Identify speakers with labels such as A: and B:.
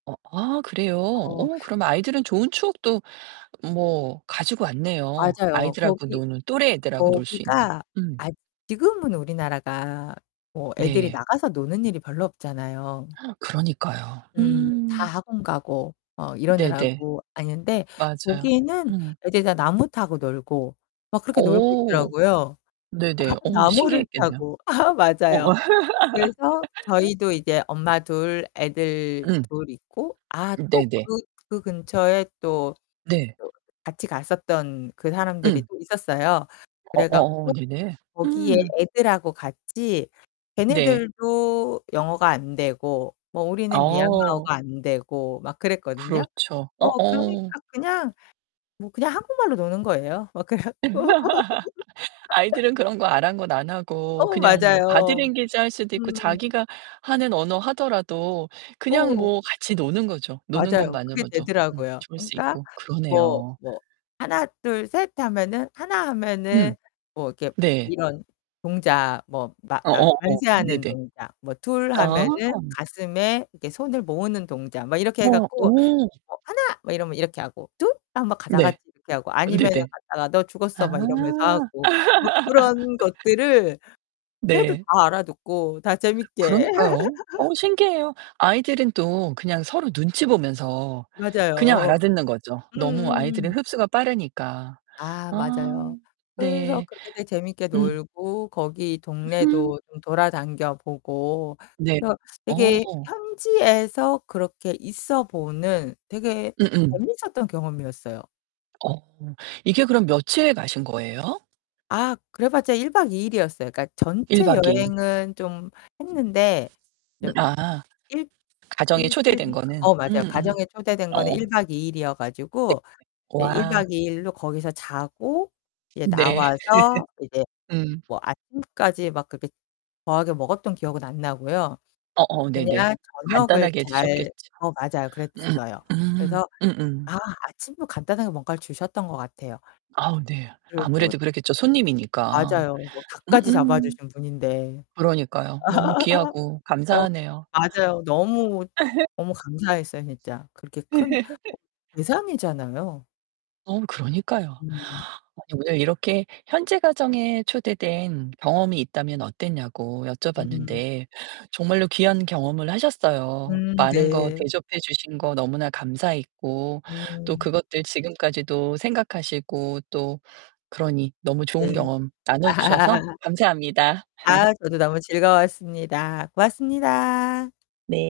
A: 어 아 그래요?
B: 어.
A: 어 그럼 아이들은 좋은 추억도 뭐 가지고 왔네요.
B: 맞아요.
A: 아이들하고
B: 거기
A: 노는, 또래 애들하고 놀 수 있는.
B: 거기가
A: 음.
B: 아 지금은 우리나라가 뭐 애들이
A: 네.
B: 나가서 노는 일이 별로 없잖아요.
A: 그러니까요.
B: 음 다
A: 음.
B: 학원 가고 어
A: 네네.
B: 이러느라고 아니 근데
A: 맞아요.
B: 거기는
A: 음.
B: 애들이 다 나무 타고 놀고 막 그렇게 놀고
A: 어.
B: 있더라고요. 다
A: 네네. 오,
B: 나무를
A: 신기했겠네요.
B: 타고. 아
A: 어.
B: 맞아요. 그래서 저희도 이제 엄마 둘, 애들
A: 음.
B: 둘 있고 아
A: 음
B: 또
A: 네네.
B: 그 그 근처에 또
A: 네.
B: 저 같이 갔었던 그 사람들이
A: 음.
B: 또 있었어요. 그래
A: 어어
B: 갖고
A: 네네.
B: 거기에
A: 음.
B: 애들하고 같이
A: 네.
B: 걔네들도 영어가 안 되고 뭐 우리는
A: 어.
B: 미얀마어가 안 되고 막 그랬거든요.
A: 그렇죠.
B: 어
A: 어어.
B: 그러니까 그냥 뭐 그냥 한국말로 노는 거예요. 막 그래 갖고
A: 아이들은 그런 거 아랑곳 안 하고
B: 어,
A: 그냥 뭐 바디
B: 맞아요.
A: 랭귀지 할 수도 있고
B: 음.
A: 자기가 하는 언어 하더라도 그냥
B: 어.
A: 뭐 같이 노는 거죠. 노는
B: 맞아요. 그게
A: 것만으로도 음
B: 되더라고요.
A: 좋을 수
B: 그러니까
A: 있고
B: 뭐
A: 그러네요.
B: 뭐 "하낫, 둘, 셋." 하면은 "하나." 하면은
A: 음.
B: 뭐 이렇게
A: 네.
B: 이런 동작 뭐 마 만
A: 어어어
B: 만세하는
A: 네네.
B: 동작. 뭐 "둘."
A: 아.
B: 하면은 가슴에 이렇게 손을 모으는 동작. 막 이렇게 해
A: 어
B: 갖고
A: 어.
B: 뭐 "하나." 뭐 이러면 이렇게 하고. "둘." 하면 가
A: 네.
B: 다같이 이렇게 하고 아니면은
A: 네네.
B: 가다가 "너
A: 아.
B: 죽었어." 막 이러면서 하고. 뭐 그런 것들을 해도
A: 네.
B: 다 알아듣고 다 재밌게.
A: 그러니까요. 어 신기해요. 아이들은 또 그냥 서로 눈치 보면서 그냥
B: 맞아요.
A: 알아듣는 거죠. 너무 아이들은
B: 음음음.
A: 흡수가 빠르니까.
B: 아,
A: 아
B: 맞아요. 그래서
A: 네.
B: 그렇게 되게 재밌게
A: 음.
B: 놀고 거기
A: 으흠.
B: 동네도 좀 돌아당겨 보고
A: 네.
B: 그래서
A: 어.
B: 되게 현지에서 그렇게 있어 보는 되게
A: 음음.
B: 재밌었던 경험이었어요.
A: 어 이게 그럼 며칠에 가신 거예요?
B: 아 그래봤자 1 박 2 일이었어요. 그니까
A: 1
B: 전체
A: 박 2 일.
B: 여행은 좀 했는데
A: 음
B: 좀 이
A: 아.
B: 일
A: 가정에 초대된
B: 일주일인가
A: 거는.
B: 어 맞아요.
A: 음음.
B: 가정에 초대된 거는
A: 어.
B: 1 박 2 일이어
A: 네.
B: 가지고 이제 1
A: 와.
B: 박 2 일로 거기서 자고 이제
A: 네.
B: 나와서 이제
A: 음.
B: 뭐 아침까지 막 그렇게 거하게 먹었던 기억은 안 나고요.
A: 어어, 네네.
B: 그냥 저녁을
A: 간단하게
B: 잘
A: 드셨겠죠.
B: 어 맞아요
A: 음
B: 그랬어요.
A: 음.
B: 그래서
A: 음음.
B: 아 아침도 간단하게 뭔가를 주셨던 것 같아요.
A: 아우, 네.
B: 그리고
A: 아무래도 그랬겠죠, 손님이니까.
B: 맞아요. 뭐 닭까지
A: 음음.
B: 잡아주신 분인데.
A: 그러니까요. 너무 귀하고
B: 어
A: 감사하네요.
B: 맞아요. 너무, 너무 감사했어요, 진짜. 그렇게 큰 [unintelligible] 상이잖아요.
A: 어, 그러니까요.
B: 음.
A: 아니 오늘 이렇게 현재 가정에 초대된 경험이 있다면 어땠냐고
B: 음.
A: 여쭤봤는데, 정말로 귀한 경험을 하셨어요.
B: 음
A: 많은 거
B: 네.
A: 대접해 주신 거 너무나 감사했고, 또
B: 음.
A: 그것들 지금까지도 생각하시고 또 그러니 너무 좋은
B: 네.
A: 경험 나눠 주셔서 감사합니다.
B: 아, 저도 너무 즐거웠습니다. 고맙습니다.
A: 네.